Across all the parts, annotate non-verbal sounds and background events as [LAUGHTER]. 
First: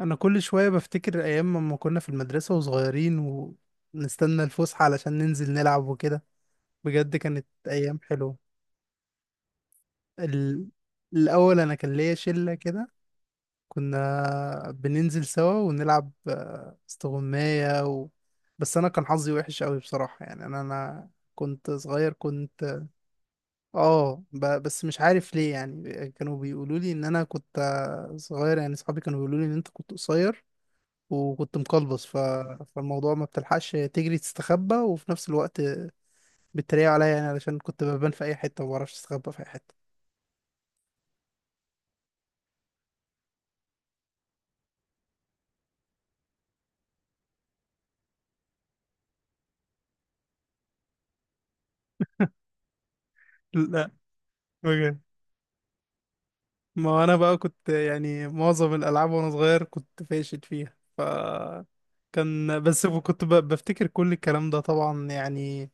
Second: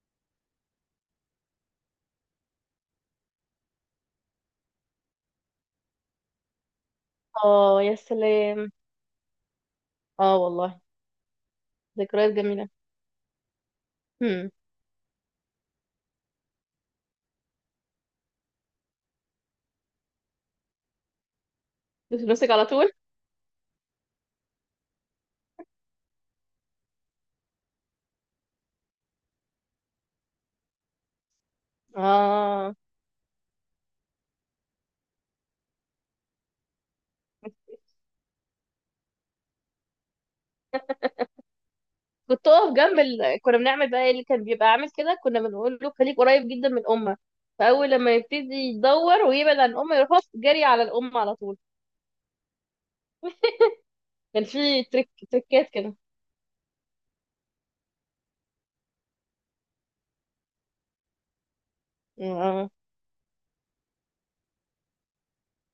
انا كل شويه بفتكر ايام ما كنا في المدرسه وصغيرين، ونستنى الفسحه علشان ننزل نلعب وكده. بجد كانت اه، يا ايام حلوه. سلام. اه ال... والله. الاول انا كان ليا ذكريات شله جميلة. كده. هم. كنا بننزل سوا ونلعب استغمايه بس انا كان حظي وحش قوي بصراحه. يعني انا كنت صغير، نفسك على كنت. طول. اه، بس مش عارف ليه. يعني كانوا بيقولوا لي ان انا كنت صغير. يعني صحابي كانوا بيقولوا لي ان انت كنت قصير، وكنت مقلبص اه، فالموضوع ما بتلحقش تجري تستخبى، وفي نفس الوقت بيتريقوا عليا، يعني علشان كنت ببان في اي حته وما بعرفش استخبى في اي حته. كنت اقف جنب. كنا بنعمل بقى إيه اللي كان بيبقى عامل كده، كنا بنقول له خليك قريب جدا من امه. فاول لما يبتدي يدور ويبعد عن امه، يروح هوب جري على الام على طول. لا كان في بجد. تريك تريكات كده. ما انا بقى كنت يعني معظم الالعاب وانا صغير كنت فاشل فيها، كان آه. بس كنت بفتكر كل الكلام ده طبعا، يعني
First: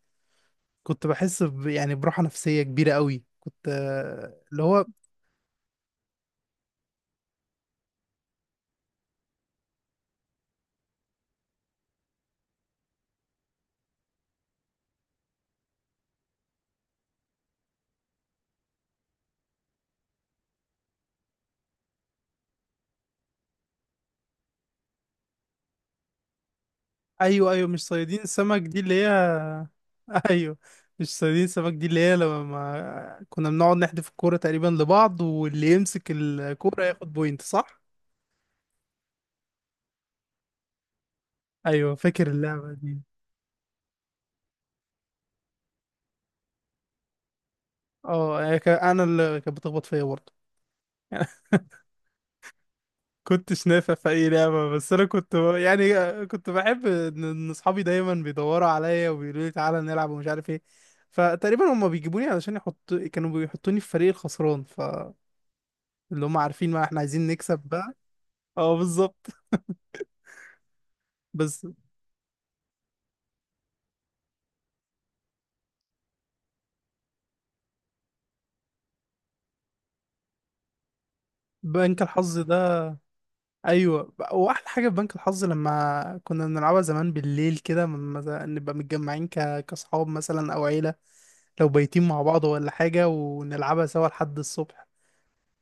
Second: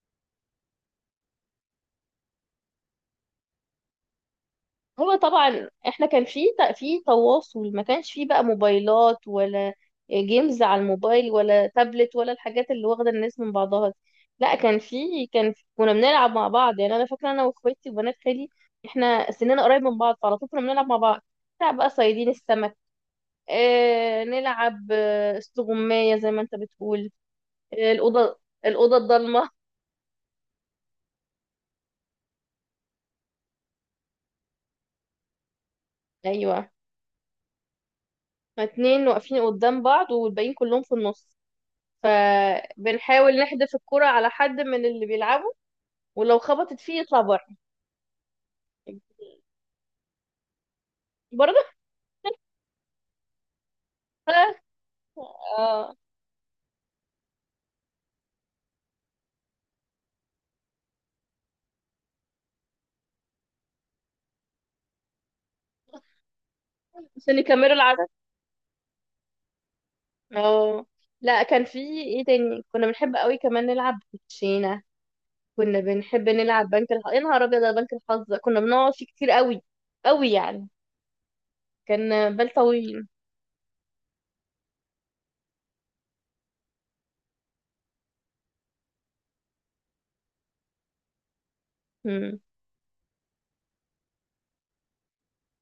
كنت بحس يعني براحه نفسيه كبيره قوي. كنت اللي هو. هو طبعا احنا كان في تواصل، ما كانش في بقى موبايلات ولا جيمز على الموبايل ولا تابلت ولا الحاجات اللي واخده الناس من بعضها دي. لا، كان في كنا بنلعب مع بعض، يعني انا فاكره انا واخواتي وبنات خالي احنا سننا قريب من بعض، فعلى طول كنا بنلعب مع بعض. نلعب بقى صيادين السمك. اه، نلعب استغمايه زي ما انت بتقول. ايوه، ايوه، مش آه، صيادين الاوضه سمك دي اللي الاوضه هي. الضلمه. [LAUGHS] ايوه. مش صيادين سمك دي اللي هي لما كنا بنقعد نحدف الكوره تقريبا لبعض، واللي يمسك ايوه، الكوره ياخد بوينت، صح؟ اتنين واقفين قدام بعض والباقيين كلهم في النص، ايوه، فاكر اللعبه دي. فبنحاول نحدف الكرة على حد من اللي بيلعبوا، ولو خبطت فيه يطلع بره. اه، هي انا اللي كانت بتخبط فيا برضه. برضه. [LAUGHS] كنتش نافع في اي لعبه، بس انا كنت، يعني اه، كنت بحب ان اصحابي دايما بيدوروا عليا وبيقولوا لي تعالى نلعب ومش عارف ايه. فتقريبا هما بيجيبوني علشان كانوا بيحطوني في فريق الخسران، فاللي هما عارفين ما احنا عايزين عشان نكسب يكملوا بقى. العدد. اه، بالظبط. اه. لا، بس. كان في ايه تاني، كنا بنحب قوي كمان نلعب كوتشينة. كنا بنحب نلعب بنك الحظ، يا نهار ابيض على بنك الحظ ده، كنا بنقعد فيه كتير قوي قوي يعني. بنك كان الحظ بال ده. طويل. ايوه، واحلى حاجه في بنك الحظ لما كنا بنلعبها زمان بالليل كده، لما نبقى متجمعين كاصحاب مثلا او عيله، لو بايتين مع مم. بعض ولا حاجه، ونلعبها سوا لحد الصبح.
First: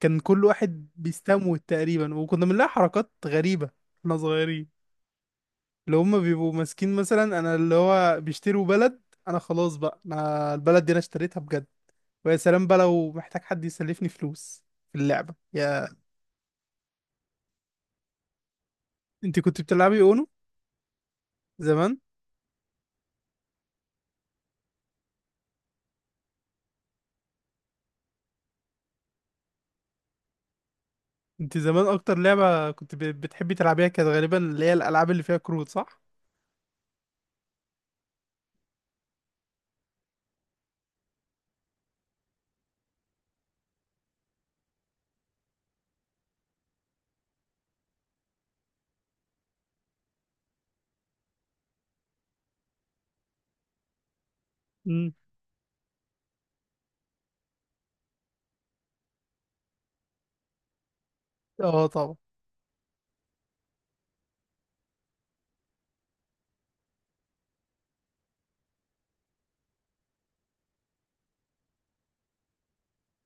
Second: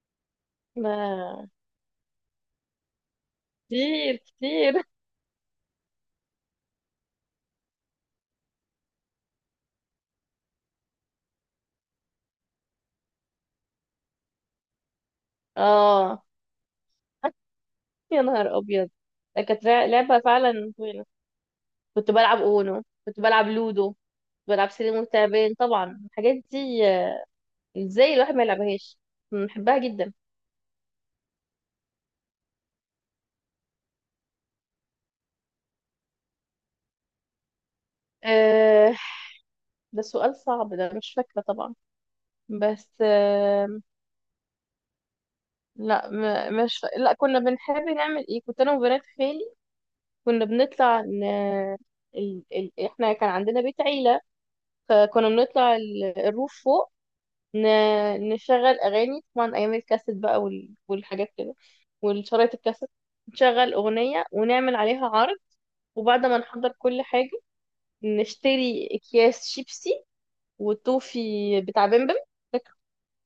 كان كل واحد ما- بيستموت تقريبا، وكنا بنلاقي حركات غريبه. احنا كتير صغيرين. كتير. اللي هم بيبقوا ماسكين مثلا، انا اللي هو بيشتروا بلد. انا خلاص بقى، انا البلد دي انا اشتريتها بجد. ويا سلام بقى لو محتاج حد يسلفني فلوس في اللعبه، اه. [LAUGHS] يا نهار ابيض. انت ده كنت كانت بتلعبي لعبة اونو فعلا طويلة. زمان؟ كنت بلعب اونو، كنت بلعب لودو، بلعب سلم وتعبان. طبعا الحاجات دي، ازاي الواحد ما يلعبهاش، بحبها جدا. انت زمان اكتر لعبة كنت بتحبي تلعبيها كانت غالبا اللي هي الالعاب اللي فيها كروت، صح؟ أه، ده سؤال صعب، ده مش فاكرة طبعا. بس أه، لا، م- مش فا- لا، كنا بنحب نعمل ايه كنت انا وبنات خالي، كنا بنطلع احنا كان عندنا بيت عيلة. امم. فكنا بنطلع الروف فوق. ن... نشغل اغاني طبعا ايام الكاسيت بقى والحاجات كده، اه، طبعا. والشرايط الكاسيت. نشغل اغنية ونعمل عليها عرض، وبعد ما نحضر كل حاجة نشتري اكياس شيبسي والتوفي بتاع بمبم. فاكر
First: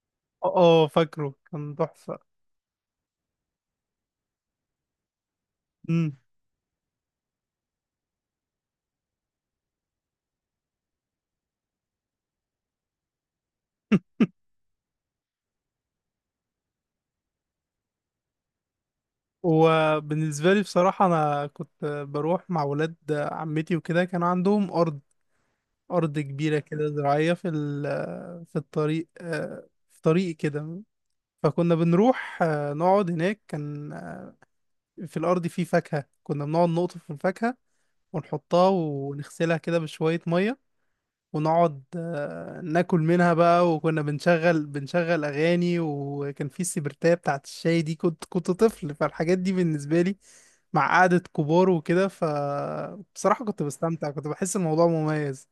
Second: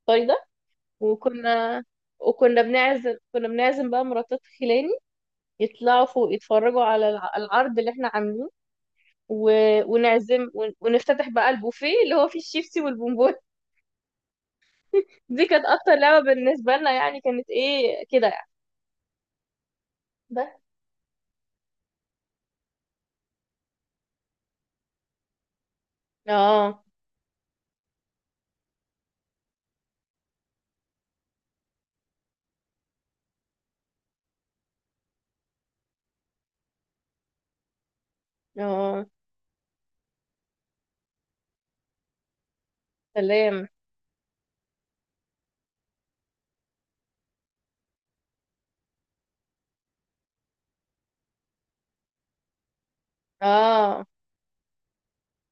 الطري ده؟ اه، فاكره كان وكنا تحفة. وكنا بنعزم، كنا بنعزم بقى مراتات خلاني يطلعوا امم. فوق يتفرجوا على العرض اللي احنا عاملينه. و... ونعزم، ونفتتح بقى البوفيه اللي هو فيه الشيبسي والبونبون. [LAUGHS] [LAUGHS] دي كانت اكتر لعبة بالنسبة لنا يعني، كانت ايه كده يعني. وبالنسبة بس. لي بصراحة، أنا كنت بروح مع ولاد عمتي وكده. كان عندهم أرض، أرض كبيرة اه. كده زراعية في الطريق، في طريق كده. فكنا بنروح نقعد هناك. كان في الأرض فيه فاكهة، كنا بنقعد نقطف في الفاكهة ونحطها اه، ونغسلها كده بشوية مية، ونقعد ناكل منها سلام. بقى. وكنا بنشغل أغاني، وكان في السبرتاية بتاعت الشاي دي. كنت طفل، فالحاجات دي بالنسبة لي مع قعدة كبار وكده، فبصراحة كنت اه. بستمتع، كنت بحس الموضوع مميز.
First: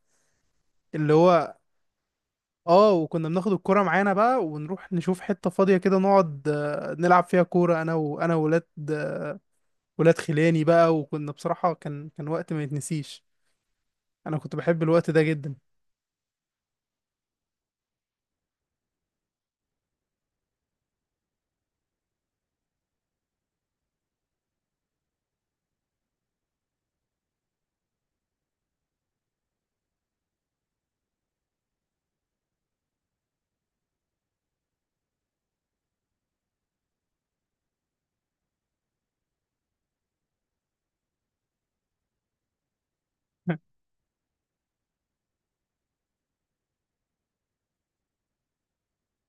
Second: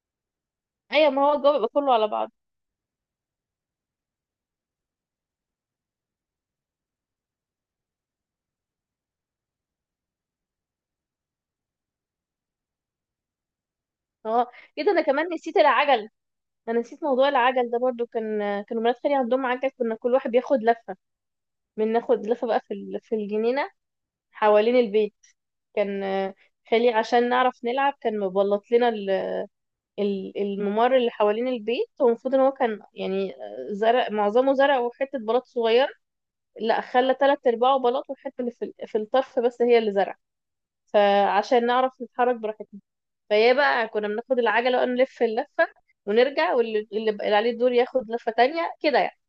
ايوه، اللي ما هو الجو هو بيبقى كله على بعض. اه، وكنا بناخد الكرة معانا بقى ونروح نشوف حتة فاضية كده، نقعد نلعب فيها كورة انا وولاد خلاني بقى. وكنا بصراحة كان وقت ما يتنسيش. انا اه، كنت بحب ايه ده، انا الوقت ده كمان جدا. نسيت العجل. انا نسيت موضوع العجل ده برضو. كانوا مرات خالي عندهم عجل، كنا كل واحد بياخد لفه. ناخد لفه بقى في في الجنينه حوالين البيت. كان خالي عشان نعرف نلعب كان مبلط لنا الممر اللي حوالين البيت، والمفروض ان هو كان يعني زرع، معظمه زرع وحته بلاط صغير. لا، خلى تلات ارباعه بلاط والحته اللي في في الطرف بس هي اللي زرع، فعشان نعرف نتحرك براحتنا فيا [LAUGHS] بقى، كنا بناخد العجله ونلف اللفه ونرجع، واللي بقى عليه الدور ياخد لفه تانية كده يعني.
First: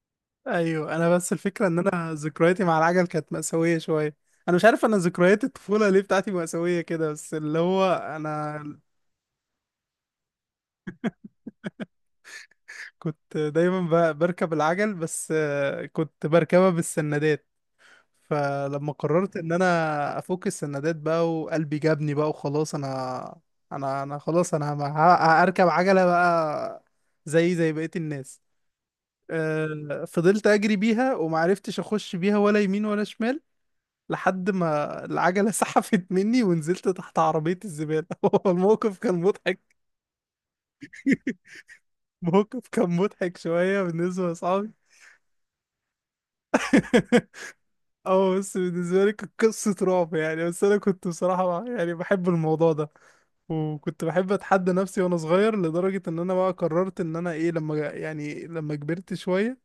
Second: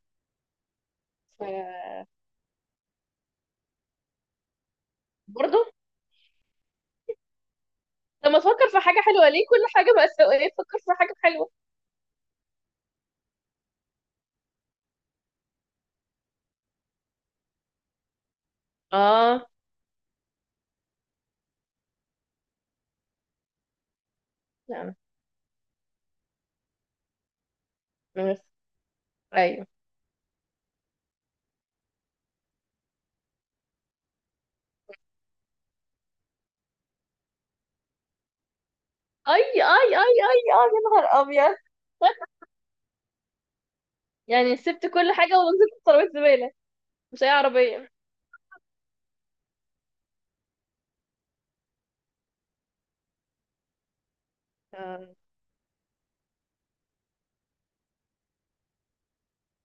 ايوه. انا بس الفكرة ان انا ذكرياتي مع العجل كانت مأساوية شوية. انا مش عارف، انا ذكريات برضه. الطفولة ليه بتاعتي مأساوية كده. بس اللي هو لما انا تفكر في حاجة حلوة، ليه كل حاجة مأساوية تفكر في حاجة حلوة؟ كنت دايما بركب العجل، بس كنت بركبها بالسندات. فلما قررت اه. ان انا افك السندات بقى وقلبي جابني بقى وخلاص، انا خلاص، انا لا. هركب عجلة بقى، زي بقية أنا- الناس. بس- ايوه. فضلت اجري بيها ومعرفتش اخش بيها ولا يمين ولا شمال، لحد ما العجلة [LAUGHS] سحفت مني ونزلت تحت عربية الزبالة. [LAUGHS] هو الموقف كان اي، اي، مضحك. اي، اي، اي، يا نهار [LAUGHS] ابيض، موقف كان مضحك شوية بالنسبة يعني لأصحابي. سبت كل حاجة ونزلت في ترابيزة زبالة؟ مش أي [LAUGHS] عربية. اه، بس بالنسبة لي كانت قصة رعب يعني. بس أنا كنت بصراحة يعني بحب الموضوع ده، وكنت بحب أتحدى نفسي اه. وأنا صغير، لدرجة إن أنا بقى قررت إن أنا إيه، لما يعني لما كبرت شوية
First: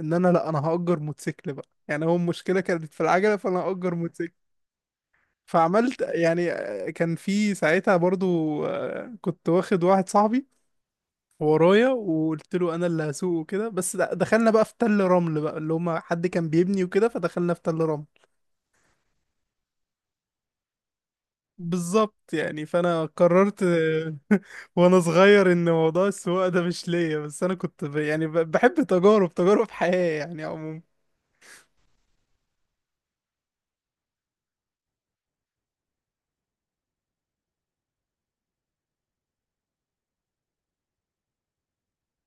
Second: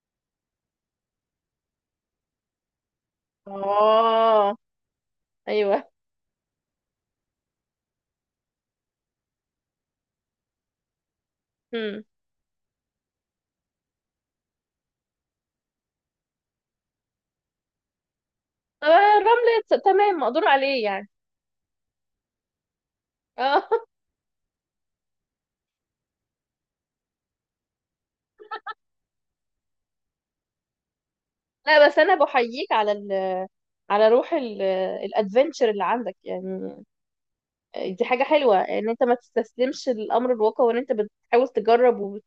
ان انا، لا انا هأجر موتوسيكل بقى. يعني هو المشكله كانت في العجله، فانا هأجر موتوسيكل. آه. ايوه. فعملت يعني، كان في ساعتها برضو. كنت واخد واحد صاحبي ورايا، امم. وقلت له انا اللي هسوق وكده. بس دخلنا بقى في تل رمل بقى، اللي هما حد كان بيبني وكده، فدخلنا في تل رمل. طب الرمل تمام مقدور عليه يعني. بالظبط يعني. فانا قررت اه. [LAUGHS] [LAUGHS] وانا صغير ان موضوع السواقه ده مش ليا. بس انا كنت يعني بحب تجارب حياه يعني عموما. لا، بس انا بحييك على ال، على روح الادفنتشر اللي عندك يعني. دي حاجة حلوة ان انت ما تستسلمش للامر الواقع، وان انت بتحاول تجرب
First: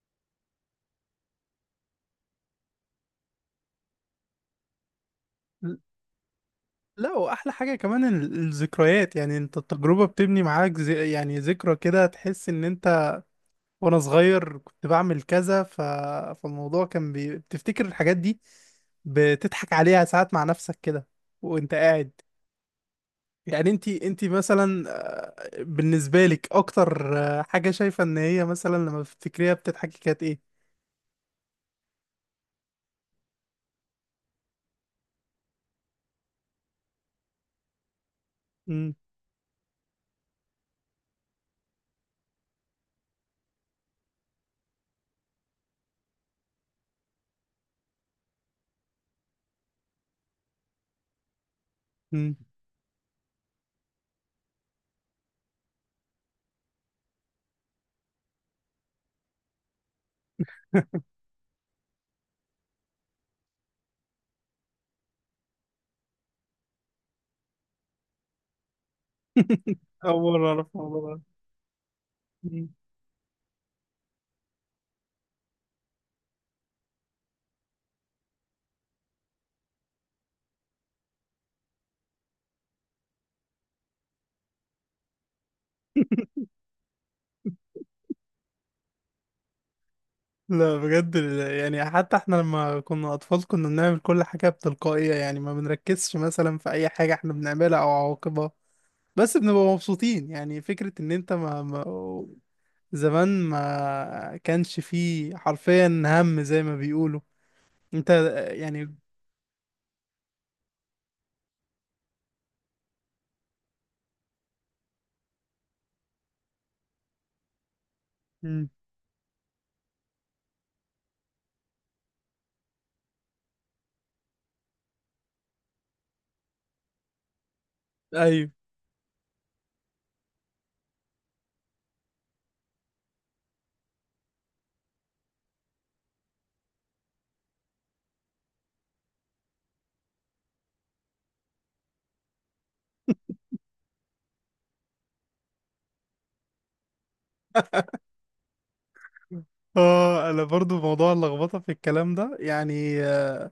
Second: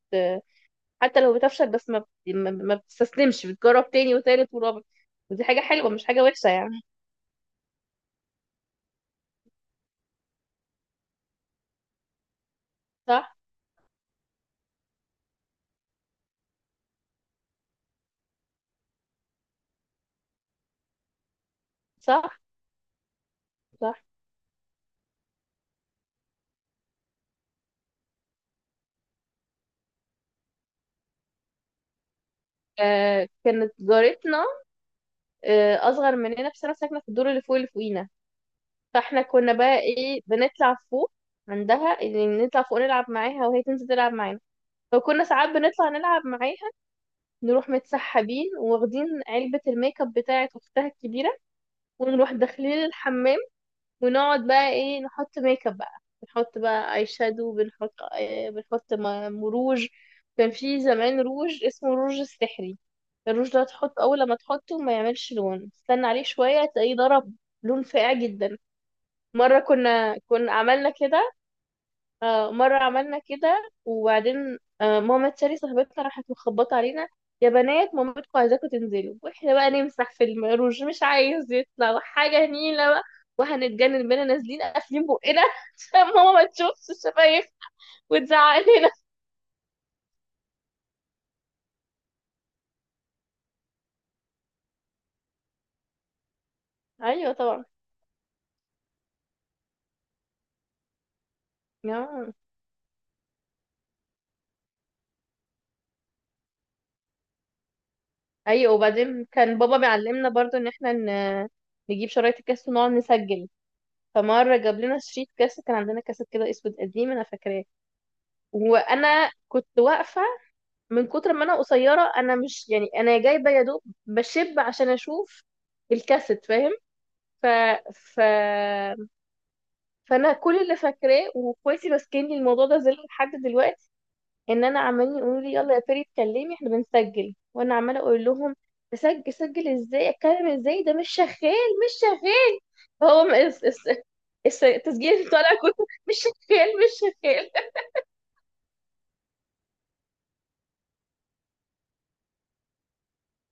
حتى لو بتفشل بس ما بتستسلمش، بتجرب تاني وتالت ورابع، ودي حاجة حلوة مش حاجة وحشة يعني. لا، واحلى حاجه كمان الذكريات. يعني انت التجربه بتبني معاك زي يعني ذكرى كده، تحس ان انت صح. وانا صغير كنت بعمل كذا فالموضوع كان بتفتكر الحاجات دي، بتضحك عليها ساعات مع نفسك كده وانت قاعد. صح. يعني انت صح. انت مثلا، بالنسبه لك اكتر حاجه شايفه ان هي مثلا لما بتفتكريها بتضحكي كانت ايه؟ آه، كانت جارتنا. اصغر مننا بس انا ساكنة في الدور اللي فوقينا. امم. فاحنا كنا بقى ايه، بنطلع فوق عندها يعني، نطلع فوق نلعب معاها وهي تنزل تلعب معانا. فكنا ساعات بنطلع نلعب معاها، نروح متسحبين واخدين علبة الميك اب بتاعت اختها الكبيرة، ونروح امم. داخلين الحمام، ونقعد بقى ايه نحط ميك اب بقى، بنحط بقى اي شادو، بنحط روج. كان في زمان روج اسمه الروج السحري. الروج ده تحط، اول لما تحطه ما يعملش لون، استنى عليه شويه تلاقيه ضرب لون فاقع جدا. مره [LAUGHS] كنا اول مره كنا اعرف عملنا الموضوع ده. كده. مم. مرة عملنا كده، وبعدين ماما تشاري صاحبتنا راحت مخبطة علينا: يا بنات، مامتكم عايزاكم تنزلوا، واحنا بقى نمسح في المروج مش عايز يطلع، وحاجة نيلة بقى، وهنتجنن بينا نازلين قافلين بقنا [LAUGHS] عشان ماما [LAUGHS] ما تشوفش الشفايف وتزعق لنا. لا بجد. يعني حتى احنا لما كنا اطفال كنا بنعمل كل حاجة بتلقائية، يعني ما بنركزش مثلا في اي حاجة احنا ايوه طبعا. بنعملها او عواقبها. بس بنبقى مبسوطين. يعني فكرة ان انت ما آه. زمان ما كانش فيه حرفيا هم، زي ما بيقولوا. انت ايوه، يعني. وبعدين كان بابا بيعلمنا برضو ان احنا نجيب شرايط الكاس ونقعد نسجل. فمرة جاب لنا شريط كاس، كان عندنا كاسات كده اسود قديم انا فاكراه، مم. وانا كنت واقفة من كتر ما انا قصيره، انا مش يعني انا جايبه يا دوب بشب عشان اشوف الكاسيت، فاهم؟ ف... ف... ايوه. فانا كل اللي فاكراه واخواتي ماسكيني الموضوع ده زي لحد دلوقتي، ان انا عمالين يقولوا لي يلا يا فيري اتكلمي احنا بنسجل، وانا عماله اقول لهم سجل ازاي، اتكلم ازاي، ده مش شغال مش شغال. هو التسجيل طالع كله مش شغال مش شغال. اه، انا برضو موضوع اللخبطه في الكلام ده يعني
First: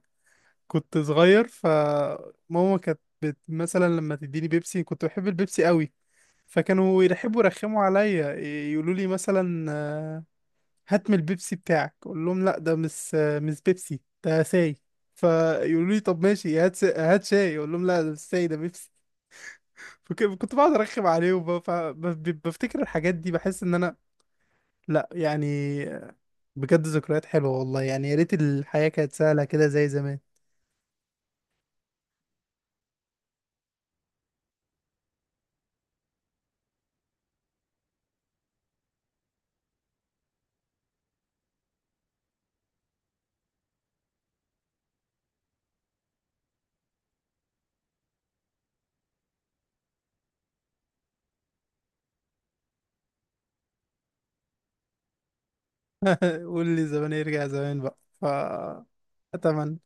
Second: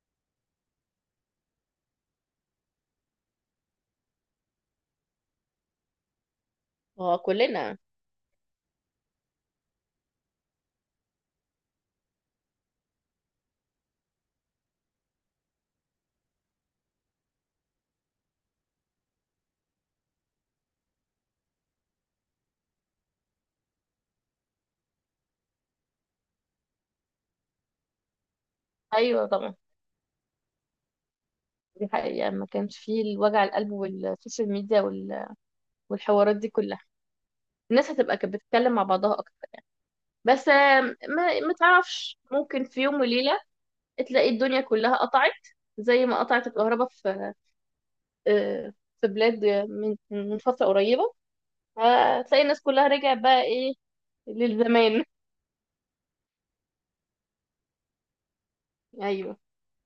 كنت صغير. فماما كانت مثلا لما تديني بيبسي. كنت بحب البيبسي قوي. فكانوا اه، كلنا. يرخموا عليا، يقولوا لي مثلا هات من البيبسي بتاعك. اقول لهم لا ده مش بيبسي، ده ساي. فيقولوا لي طب ماشي هات شاي. اقول لهم لا ده مش ساي، ده بيبسي. [LAUGHS] كنت بقعد ارخم عليهم بقى، بفتكر الحاجات دي، بحس ان انا، لا يعني بجد ذكريات حلوة والله. يعني يا ريت الحياة كانت ايوه سهلة طبعا. كده زي زمان. دي حقيقة، ما كانش فيه الوجع القلب والسوشيال ميديا والحوارات دي كلها. الناس هتبقى كانت بتتكلم مع بعضها أكتر. بس ما تعرفش ممكن في يوم وليلة تلاقي الدنيا كلها قطعت، زي ما قطعت الكهرباء في آه، بلاد من فترة قريبة، هتلاقي الناس كلها رجعت بقى إيه، للزمان. [LAUGHS] قول لي زمان، يرجع زمان بقى أيوه اتمنى.